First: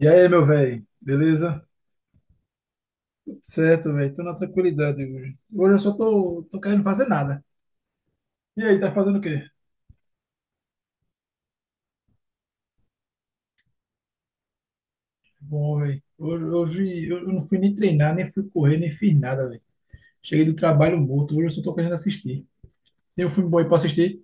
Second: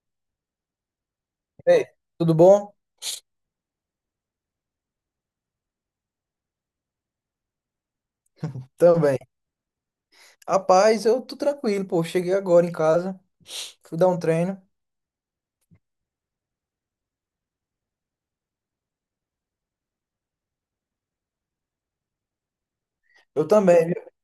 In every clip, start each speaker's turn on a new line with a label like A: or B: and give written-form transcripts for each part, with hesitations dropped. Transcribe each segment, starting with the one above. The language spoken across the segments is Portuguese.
A: E aí, meu velho, beleza?
B: Ei, tudo bom?
A: Tudo certo, velho. Tô na tranquilidade hoje. Hoje eu só tô querendo fazer nada. E aí, tá fazendo
B: Também.
A: o quê?
B: Rapaz, eu tô tranquilo, pô. Cheguei agora em casa, fui dar um treino.
A: Bom, velho. Hoje eu não fui nem treinar, nem fui correr, nem fiz nada, velho. Cheguei do trabalho morto. Hoje eu só tô querendo assistir. Tem um
B: Eu
A: filme bom aí pra
B: também, viu?
A: assistir?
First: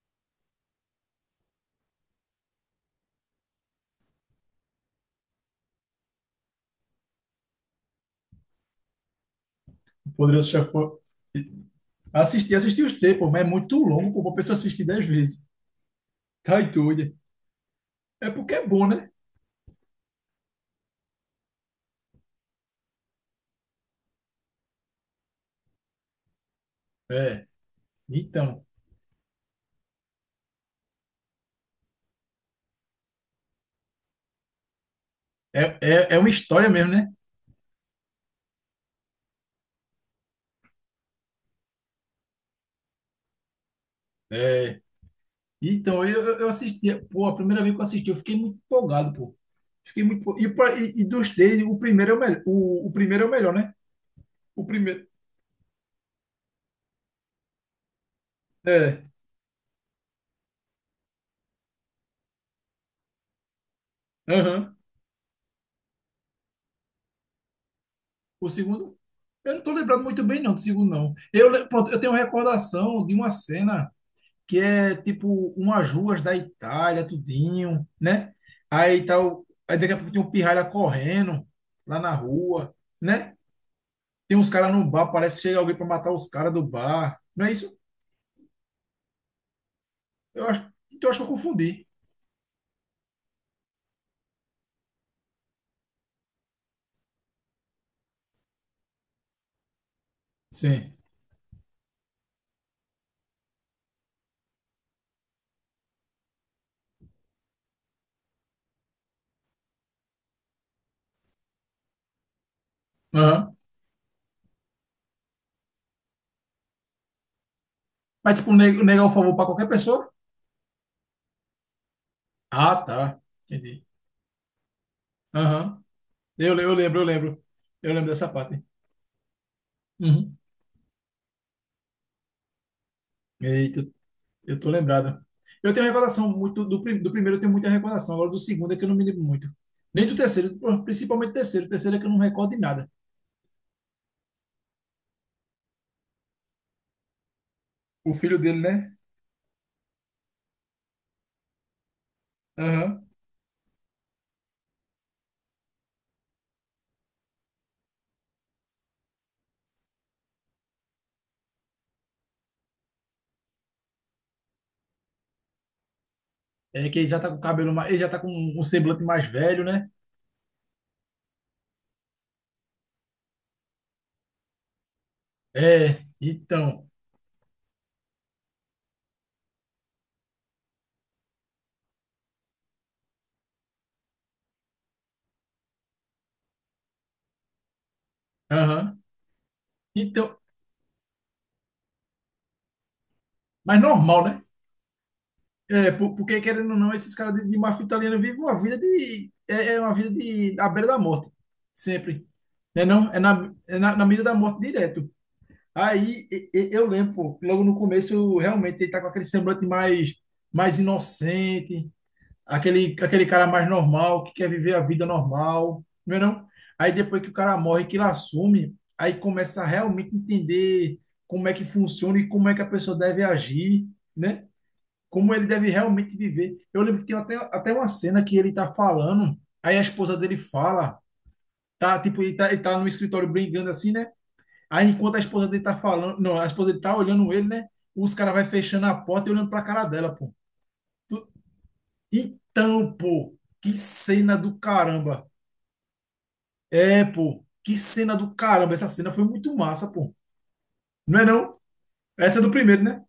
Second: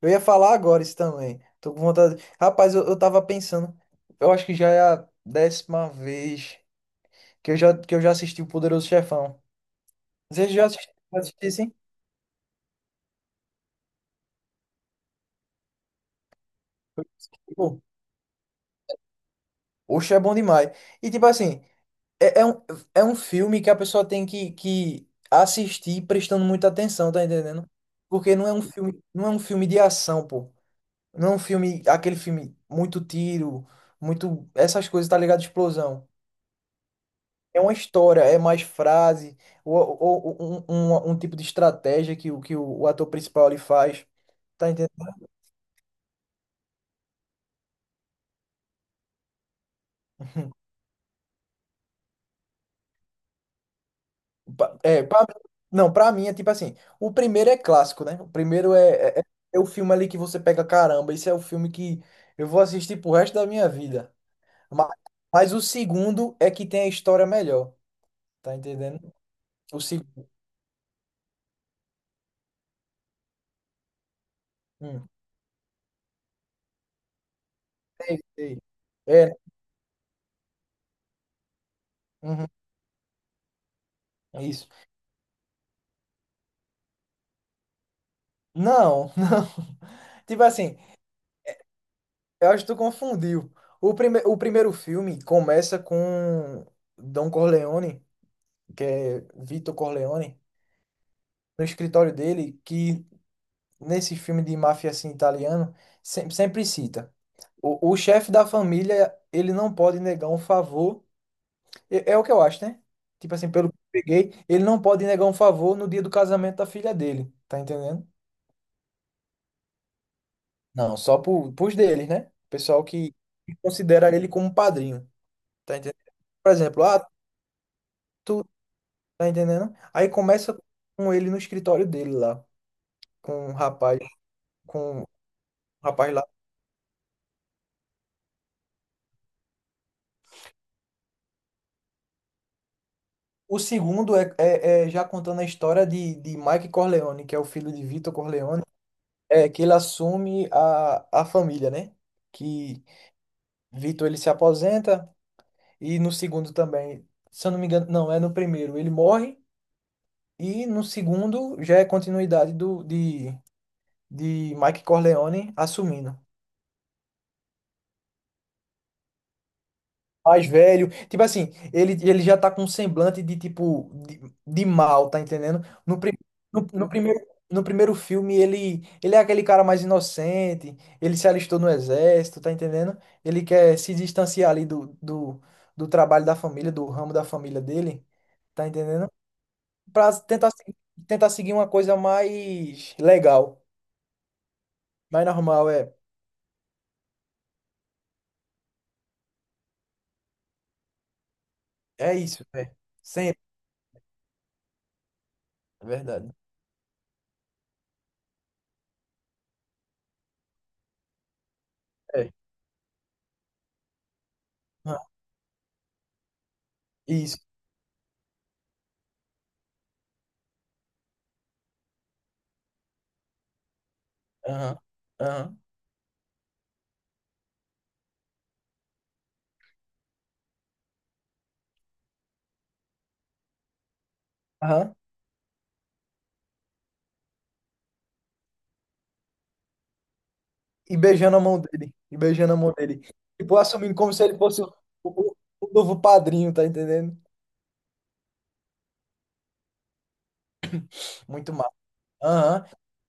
B: Eu ia falar agora isso também. Tô com vontade. Rapaz, eu tava pensando. Eu acho que já é a 10ª vez que eu já assisti o Poderoso Chefão.
A: Poderoso
B: Vocês já
A: Chefão.
B: já assistiram, sim?
A: Assisti, assisti os três, pô, mas é muito longo, pô, pra pessoa assistir 10 vezes. Tá e doida.
B: Pô,
A: É porque é bom, né?
B: oxe, é bom demais. E tipo assim, é, é um, é um filme que a pessoa tem que assistir prestando muita atenção, tá
A: É.
B: entendendo? Porque
A: Então,
B: não é um filme de ação, pô. Não é um filme, aquele filme, muito tiro, muito. Essas coisas, tá ligado?
A: é,
B: Explosão.
A: é, é uma história mesmo, né?
B: É uma história, é mais frase, ou um tipo de estratégia que o ator principal ele faz. Tá
A: É.
B: entendendo?
A: Então, eu assistia, pô, a primeira vez que eu assisti, eu fiquei muito empolgado, pô. Fiquei muito. E, e dos três, o primeiro é o melhor. O primeiro é o melhor, né? O
B: É,
A: primeiro.
B: não, pra mim é tipo assim: o primeiro é clássico, né? O primeiro
A: É.
B: é o filme ali que você pega, caramba, esse é o filme que eu vou assistir pro resto da minha vida.
A: Aham.
B: Mas, mas o segundo é que tem a história melhor,
A: O
B: tá
A: segundo.
B: entendendo?
A: Eu não tô
B: O
A: lembrado muito
B: segundo.
A: bem, não, do segundo, não. Pronto, eu tenho uma recordação de uma cena que é
B: Hum,
A: tipo umas ruas da Itália, tudinho,
B: sei,
A: né?
B: sei.
A: Aí
B: É,
A: tal. Aí daqui a pouco tem um pirralha correndo lá na
B: uhum,
A: rua, né? Tem
B: é
A: uns
B: isso.
A: caras no bar, parece que chega alguém pra matar os caras do bar. Não é isso?
B: Não, não. Tipo
A: Eu acho,
B: assim,
A: então eu acho que eu confundi.
B: eu acho que tu confundiu. O primeiro filme começa com Don Corleone, que é Vito Corleone,
A: Sim.
B: no escritório dele, que nesse filme de máfia assim, italiano, sempre cita. O chefe da família, ele não pode negar um favor. É o que eu acho, né? Tipo assim,
A: Aham.
B: pelo que eu peguei, ele não pode negar um favor no dia do casamento da filha dele. Tá entendendo?
A: Mas, tipo, negar o favor pra qualquer pessoa?
B: Não, pros deles, né? O
A: Ah,
B: pessoal que
A: tá.
B: que
A: Entendi.
B: considera ele como padrinho. Tá
A: Aham.
B: entendendo? Por
A: Eu
B: exemplo,
A: lembro, eu
B: ah,
A: lembro. Eu lembro dessa
B: tu
A: parte.
B: tá entendendo? Aí
A: Uhum.
B: começa com ele no escritório dele lá, com o
A: Eita,
B: rapaz,
A: eu tô
B: com o
A: lembrado. Eu tenho
B: rapaz lá.
A: recordação muito do primeiro, eu tenho muita recordação. Agora do segundo é que eu não me lembro muito. Nem do terceiro, pô, principalmente do terceiro. O terceiro é que eu não recordo de nada.
B: O segundo é já contando a história de Mike Corleone, que é o filho de Vitor
A: O filho dele,
B: Corleone,
A: né?
B: é que ele assume a família, né? Que
A: Aham.
B: Vitor ele se aposenta e no segundo também, se eu não me engano, não, é no primeiro, ele morre e no segundo já é continuidade de Mike Corleone assumindo.
A: É que ele já tá com o cabelo mais. Ele já tá com um semblante mais velho, né?
B: Mais velho. Tipo assim, ele já tá com um semblante de tipo de mal, tá entendendo? No,
A: É,
B: pri- no,
A: então.
B: no primeiro no primeiro filme ele é aquele cara mais inocente, ele se alistou no exército, tá entendendo? Ele quer se distanciar ali do trabalho da família, do ramo da família dele, tá
A: Aham.
B: entendendo? Pra
A: Então.
B: tentar se- tentar seguir uma coisa mais legal,
A: Mas normal, né?
B: mais normal,
A: É,
B: é.
A: porque querendo ou não, esses caras de máfia italiana vivem uma vida de. É uma vida de, à beira da morte.
B: É
A: Sempre.
B: isso, é.
A: Né, não? É
B: Sempre,
A: na, é na, na mira da morte direto.
B: é
A: Aí
B: verdade.
A: eu lembro, pô, logo no começo, realmente ele tá com aquele semblante mais, mais inocente,
B: É.
A: aquele cara mais normal, que quer viver a
B: Aham,
A: vida normal, não é não? Aí depois que o
B: isso.
A: cara morre, que ele assume, aí começa a realmente entender como é que funciona e como é que a pessoa deve agir, né?
B: Aham.
A: Como ele
B: Aham.
A: deve realmente viver. Eu lembro que tem até uma cena que ele tá falando, aí a esposa dele fala, tá, tipo, ele tá no escritório brigando assim, né? Aí
B: Aham.
A: enquanto a esposa dele tá falando, não, a esposa dele tá olhando ele, né? Os caras vai fechando a porta e olhando pra cara dela, pô. Tu-
B: E beijando a mão
A: Então,
B: dele.
A: pô,
B: Tipo,
A: que
B: assumindo como se
A: cena
B: ele
A: do
B: fosse o,
A: caramba.
B: o- o novo padrinho, tá
A: É,
B: entendendo?
A: pô, que cena do caramba. Essa cena foi muito massa, pô. Não é
B: Muito
A: não?
B: mal.
A: Essa é do
B: Aham.
A: primeiro, né?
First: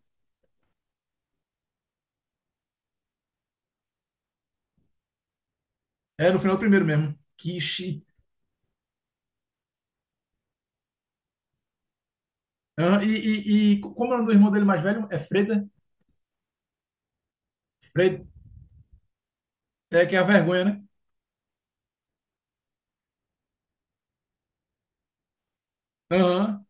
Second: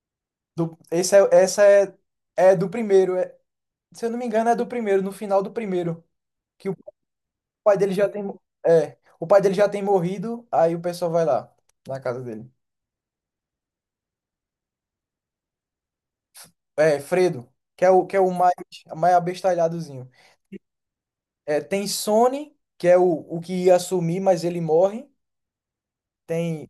B: Esse é do primeiro. Se eu não me engano, é do primeiro, no final do primeiro.
A: É, no final do
B: Que o
A: primeiro mesmo.
B: pai dele já tem. É, o pai dele já tem morrido, aí o pessoal vai lá, na casa dele.
A: Ah, e como é o nome do irmão dele mais velho? É Freda?
B: É, Fredo, que é o, que é
A: Fred,
B: o mais, mais
A: é
B: abestalhadozinho.
A: que é a vergonha, né?
B: É, tem Sony, que é o que ia assumir, mas ele morre.
A: Aham,
B: Tem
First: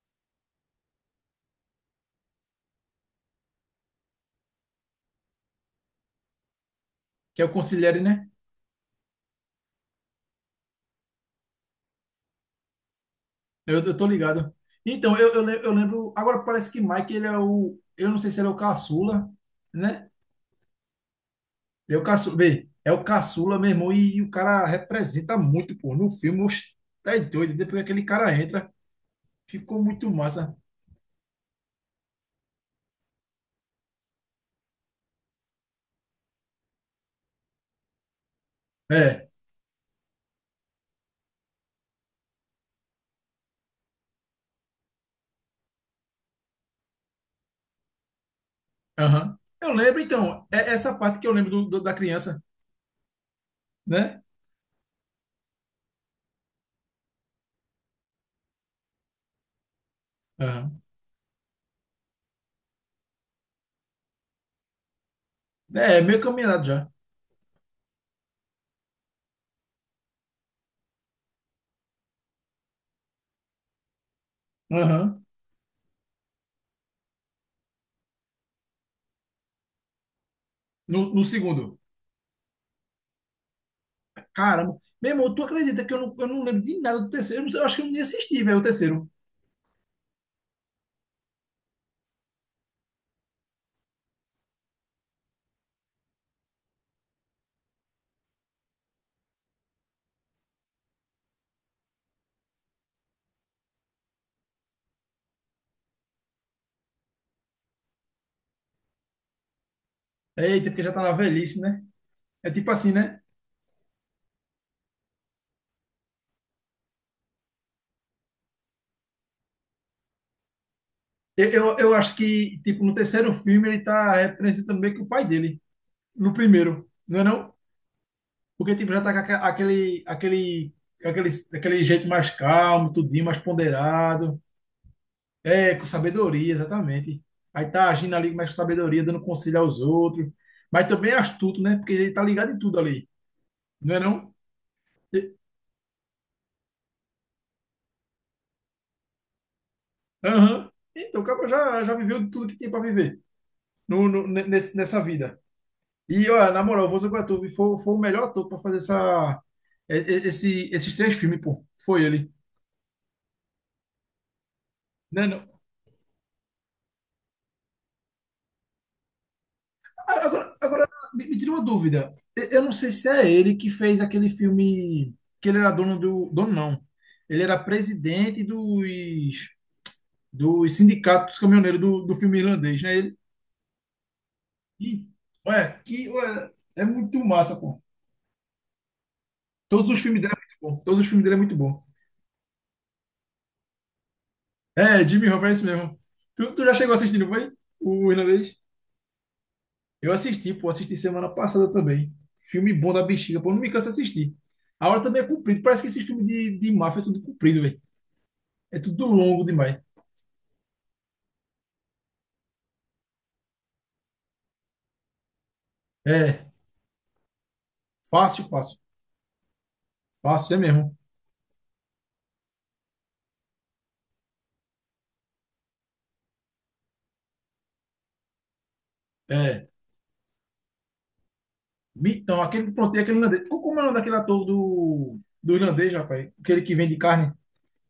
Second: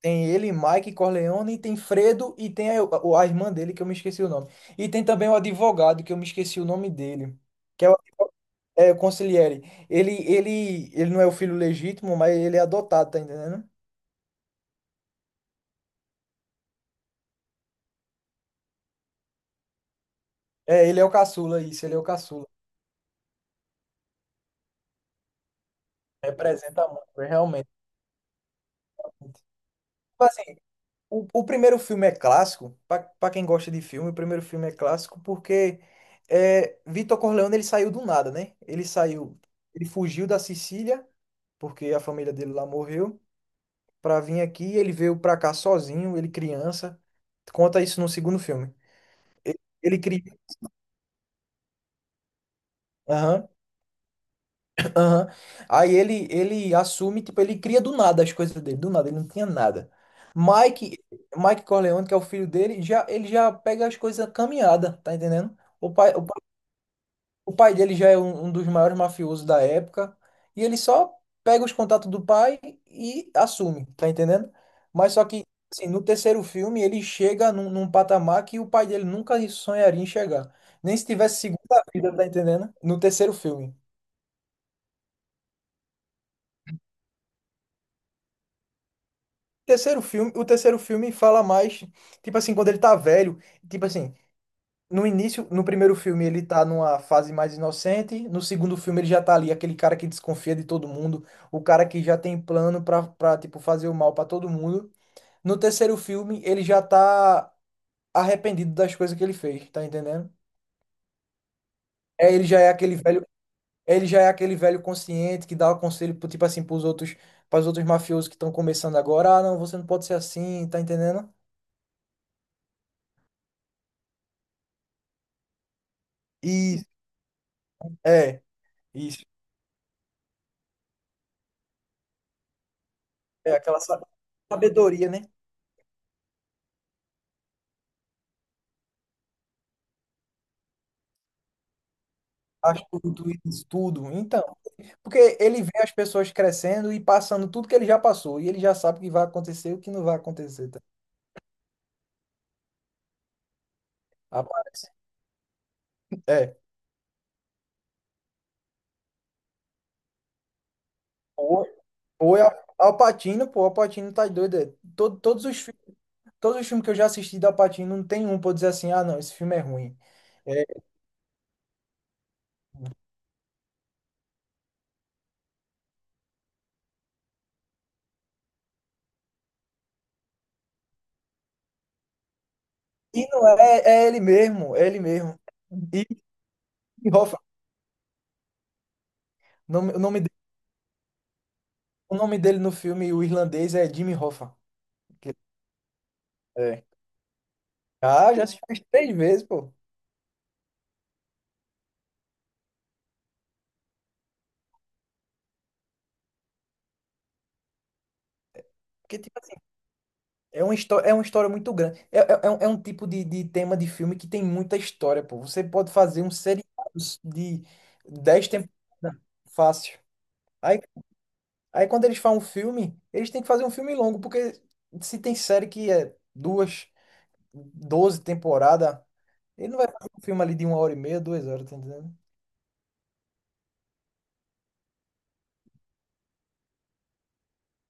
B: Tem ele, Mike Corleone, e tem Fredo e tem a irmã dele, que eu me esqueci o nome. E tem também o advogado, que eu me esqueci o nome dele,
A: que é o
B: que é
A: Consigliere, né?
B: é o Consigliere. Ele não é o filho legítimo, mas ele é adotado, tá entendendo?
A: Eu tô ligado. Então, eu lembro. Agora parece que Mike, ele é o. Eu não sei se ele é o caçula, né?
B: É, ele é o caçula, isso, ele
A: É
B: é
A: o
B: o
A: caçula.
B: caçula.
A: Bem, é o caçula, meu irmão, e o cara representa muito, pô. No filme, oxe,
B: Representa
A: tá
B: muito, é,
A: doido.
B: realmente.
A: Depois que aquele cara entra, ficou muito
B: Tipo
A: massa.
B: assim, o primeiro filme é clássico, pra quem gosta de filme, o primeiro filme é clássico porque é, Vitor Corleone ele saiu do nada, né?
A: É,
B: Ele fugiu da Sicília, porque a família dele lá morreu, para vir aqui. Ele veio para cá sozinho, ele criança. Conta isso no segundo filme.
A: aham. Eu
B: Ele
A: lembro,
B: cria.
A: então, é essa parte que eu lembro do, da criança,
B: Aham,
A: né?
B: aham. Aí ele assume, tipo, ele cria do nada as coisas dele, do nada, ele não tinha nada.
A: Aham.
B: Mike, Mike Corleone, que é o filho dele, já, ele já pega as coisas caminhada, tá entendendo?
A: É, meio caminhado já.
B: O pai dele já é um dos maiores mafiosos da época. E ele só pega os contatos do pai e assume, tá entendendo? Mas
A: Aham.
B: só que, assim, no terceiro filme, ele chega num patamar que o pai dele nunca sonharia em chegar. Nem se
A: No
B: tivesse
A: segundo.
B: segunda vida, tá entendendo? No terceiro filme.
A: Caramba. Meu irmão, tu acredita que eu não lembro de nada do terceiro? Eu, não sei, eu acho que eu nem assisti, velho, o terceiro.
B: Terceiro filme, o terceiro filme fala mais, tipo assim, quando ele tá velho, tipo assim, no início, no primeiro filme, ele tá numa fase mais inocente. No segundo filme, ele já tá ali, aquele cara que desconfia de todo mundo, o cara que já tem plano pra tipo, fazer o mal pra todo mundo. No terceiro filme, ele já tá arrependido das coisas que ele fez, tá entendendo?
A: Eita, porque já tá na velhice, né?
B: É, ele
A: É
B: já é
A: tipo assim,
B: aquele
A: né?
B: velho consciente que dá o conselho, tipo assim, pros outros mafiosos que estão começando agora. Ah, não, você não pode ser assim, tá entendendo?
A: Eu acho que, tipo, no terceiro filme ele tá representando meio que o pai dele. No
B: Isso,
A: primeiro, não é não?
B: é,
A: Porque, tipo, já tá com
B: isso.
A: aquele, aquele jeito mais calmo, tudinho, mais
B: É aquela
A: ponderado.
B: sabedoria, né?
A: É, com sabedoria, exatamente. Aí tá agindo ali mais com sabedoria, dando conselho aos outros. Mas também é astuto, né? Porque ele tá ligado em tudo ali,
B: Astuto, isso
A: não é
B: tudo.
A: não?
B: Então. Porque ele vê as pessoas crescendo e passando tudo que ele já passou. E ele já sabe o que vai acontecer e o que não vai acontecer.
A: Aham.
B: Tá?
A: Então, o cara já, já viveu tudo que tinha para viver no, no- ne- nesse-
B: Aparece.
A: nessa vida. E, olha,
B: É.
A: na moral, o Volta com a foi, o melhor ator para fazer essa, e- esse, esses três filmes, pô.
B: Ou,
A: Foi ele.
B: ou é Al Pacino, pô, Al Pacino tá doido. É. Todo,
A: Né,
B: todos os,
A: não?
B: fi- todos os filmes que eu já assisti do Al Pacino, não tem um pra eu dizer assim, ah, não, esse filme é ruim.
A: A- Agora,
B: É,
A: agora me tira uma dúvida. Eu não sei se é ele que fez aquele filme que ele era dono do. Dono, não. Ele era presidente dos sindicatos caminhoneiros do filme irlandês, né? Ele,
B: e não é, é ele mesmo, é
A: e,
B: ele mesmo.
A: ué,
B: E
A: que, ué, é
B: Jimmy
A: muito
B: Hoffa.
A: massa, pô.
B: O
A: Todos
B: nome, o
A: os filmes
B: nome
A: dele
B: dele,
A: é muito bom. Todos os filmes dele é muito bom.
B: o nome dele no filme, o irlandês, é Jimmy Hoffa.
A: É, Jimmy
B: Que-
A: Roberts mesmo. Tu já
B: É.
A: chegou assistindo, foi? O
B: Ah, já
A: irlandês?
B: assisti umas três vezes, pô.
A: Eu assisti, pô, assisti semana passada também. Filme bom da bexiga, pô, não me canso de assistir. A hora também é comprida, parece que esse filme de, máfia é tudo comprido, velho. É tudo
B: Porque, tipo,
A: longo demais.
B: É uma história muito grande. É um tipo de tema de filme que tem muita história, pô. Você pode fazer um
A: É,
B: seriado de
A: fácil,
B: dez
A: fácil.
B: temporadas fácil.
A: Fácil, é
B: Aí,
A: mesmo.
B: quando eles fazem um filme, eles têm que fazer um filme longo, porque se tem série que é duas, 12 temporadas,
A: É.
B: ele não vai fazer um filme ali de uma hora e meia, 2 horas, tá entendendo?
A: Então, aquele, pronto, e aquele irlandês. Como é o nome daquele ator do irlandês, rapaz? Aquele que vende carne.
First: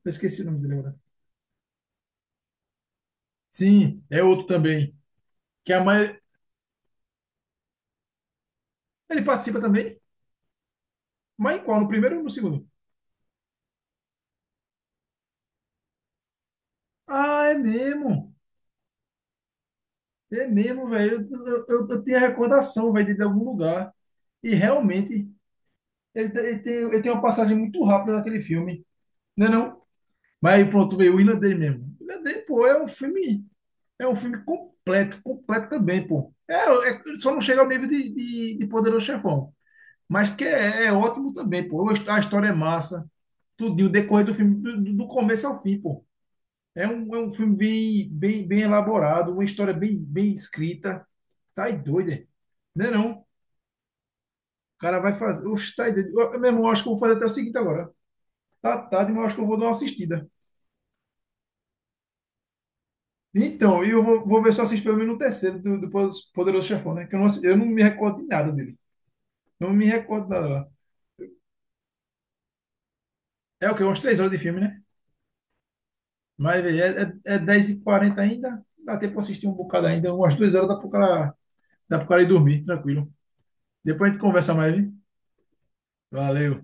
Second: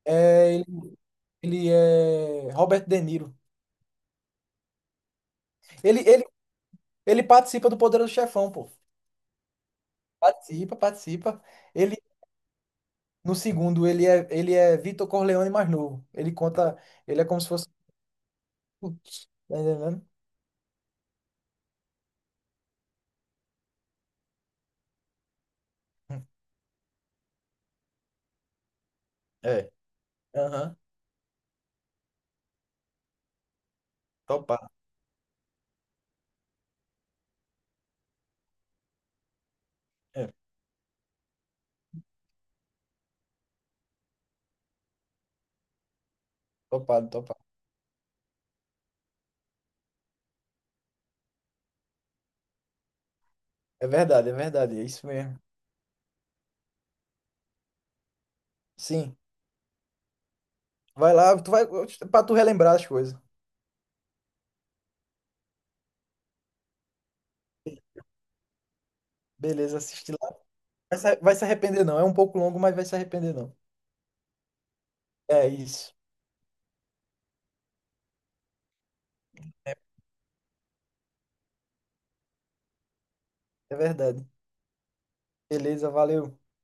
A: Eu esqueci o
B: É,
A: nome
B: ele,
A: dele agora.
B: ele é Robert De Niro.
A: Sim, é outro também. Que é a
B: Ele,
A: mãe.
B: ele, ele participa do Poderoso Chefão, pô.
A: Ele participa também,
B: Participa, participa.
A: mas em qual? No
B: Ele,
A: primeiro ou no segundo?
B: No segundo, ele é Vitor Corleone mais novo. Ele conta, ele é como
A: Ah,
B: se
A: é
B: fosse.
A: mesmo.
B: Tá entendendo?
A: É mesmo, velho. Eu tenho a recordação, velho, dele de algum lugar. E realmente, ele tem uma passagem muito rápida naquele filme. Não é
B: É.
A: não? Mas aí
B: Aham.
A: pronto, veio o irlandês mesmo. O irlandês, pô, é um filme. É um filme
B: Topado.
A: completo, completo também, pô. Só não chega ao nível de, Poderoso Chefão. Mas
B: É.
A: que é ótimo também, pô. A história é massa. Tudinho, o decorrer do filme, do, do começo ao fim, pô. É
B: Topado,
A: um, é um
B: topado.
A: filme bem, bem, bem elaborado, uma história bem, bem escrita. Tá aí doido, é? Não é não?
B: É verdade, é
A: O
B: verdade. É
A: cara
B: isso
A: vai
B: mesmo.
A: fazer. Oxe, tá aí doido. Eu, meu irmão, acho que eu vou fazer até o seguinte agora. Tá tarde,
B: Sim.
A: mas eu acho que eu vou dar uma assistida.
B: Vai lá, tu vai pra tu relembrar as coisas.
A: Então, e eu vou ver se eu assisto pelo menos o terceiro do, Poderoso Chefão, né? Que eu não me recordo de nada dele. Não
B: Beleza,
A: me
B: assiste lá.
A: recordo de nada lá.
B: Vai se arrepender, não. É um pouco longo, mas vai se arrepender, não.
A: É o quê? Umas 3 horas de filme, né?
B: É isso.
A: Mas, velho, é 10h40 ainda. Dá tempo pra assistir um bocado ainda. Umas 2 horas dá pro cara ir dormir, tranquilo.
B: É
A: Depois a gente
B: verdade.
A: conversa mais, viu?
B: Beleza, valeu.
A: Valeu.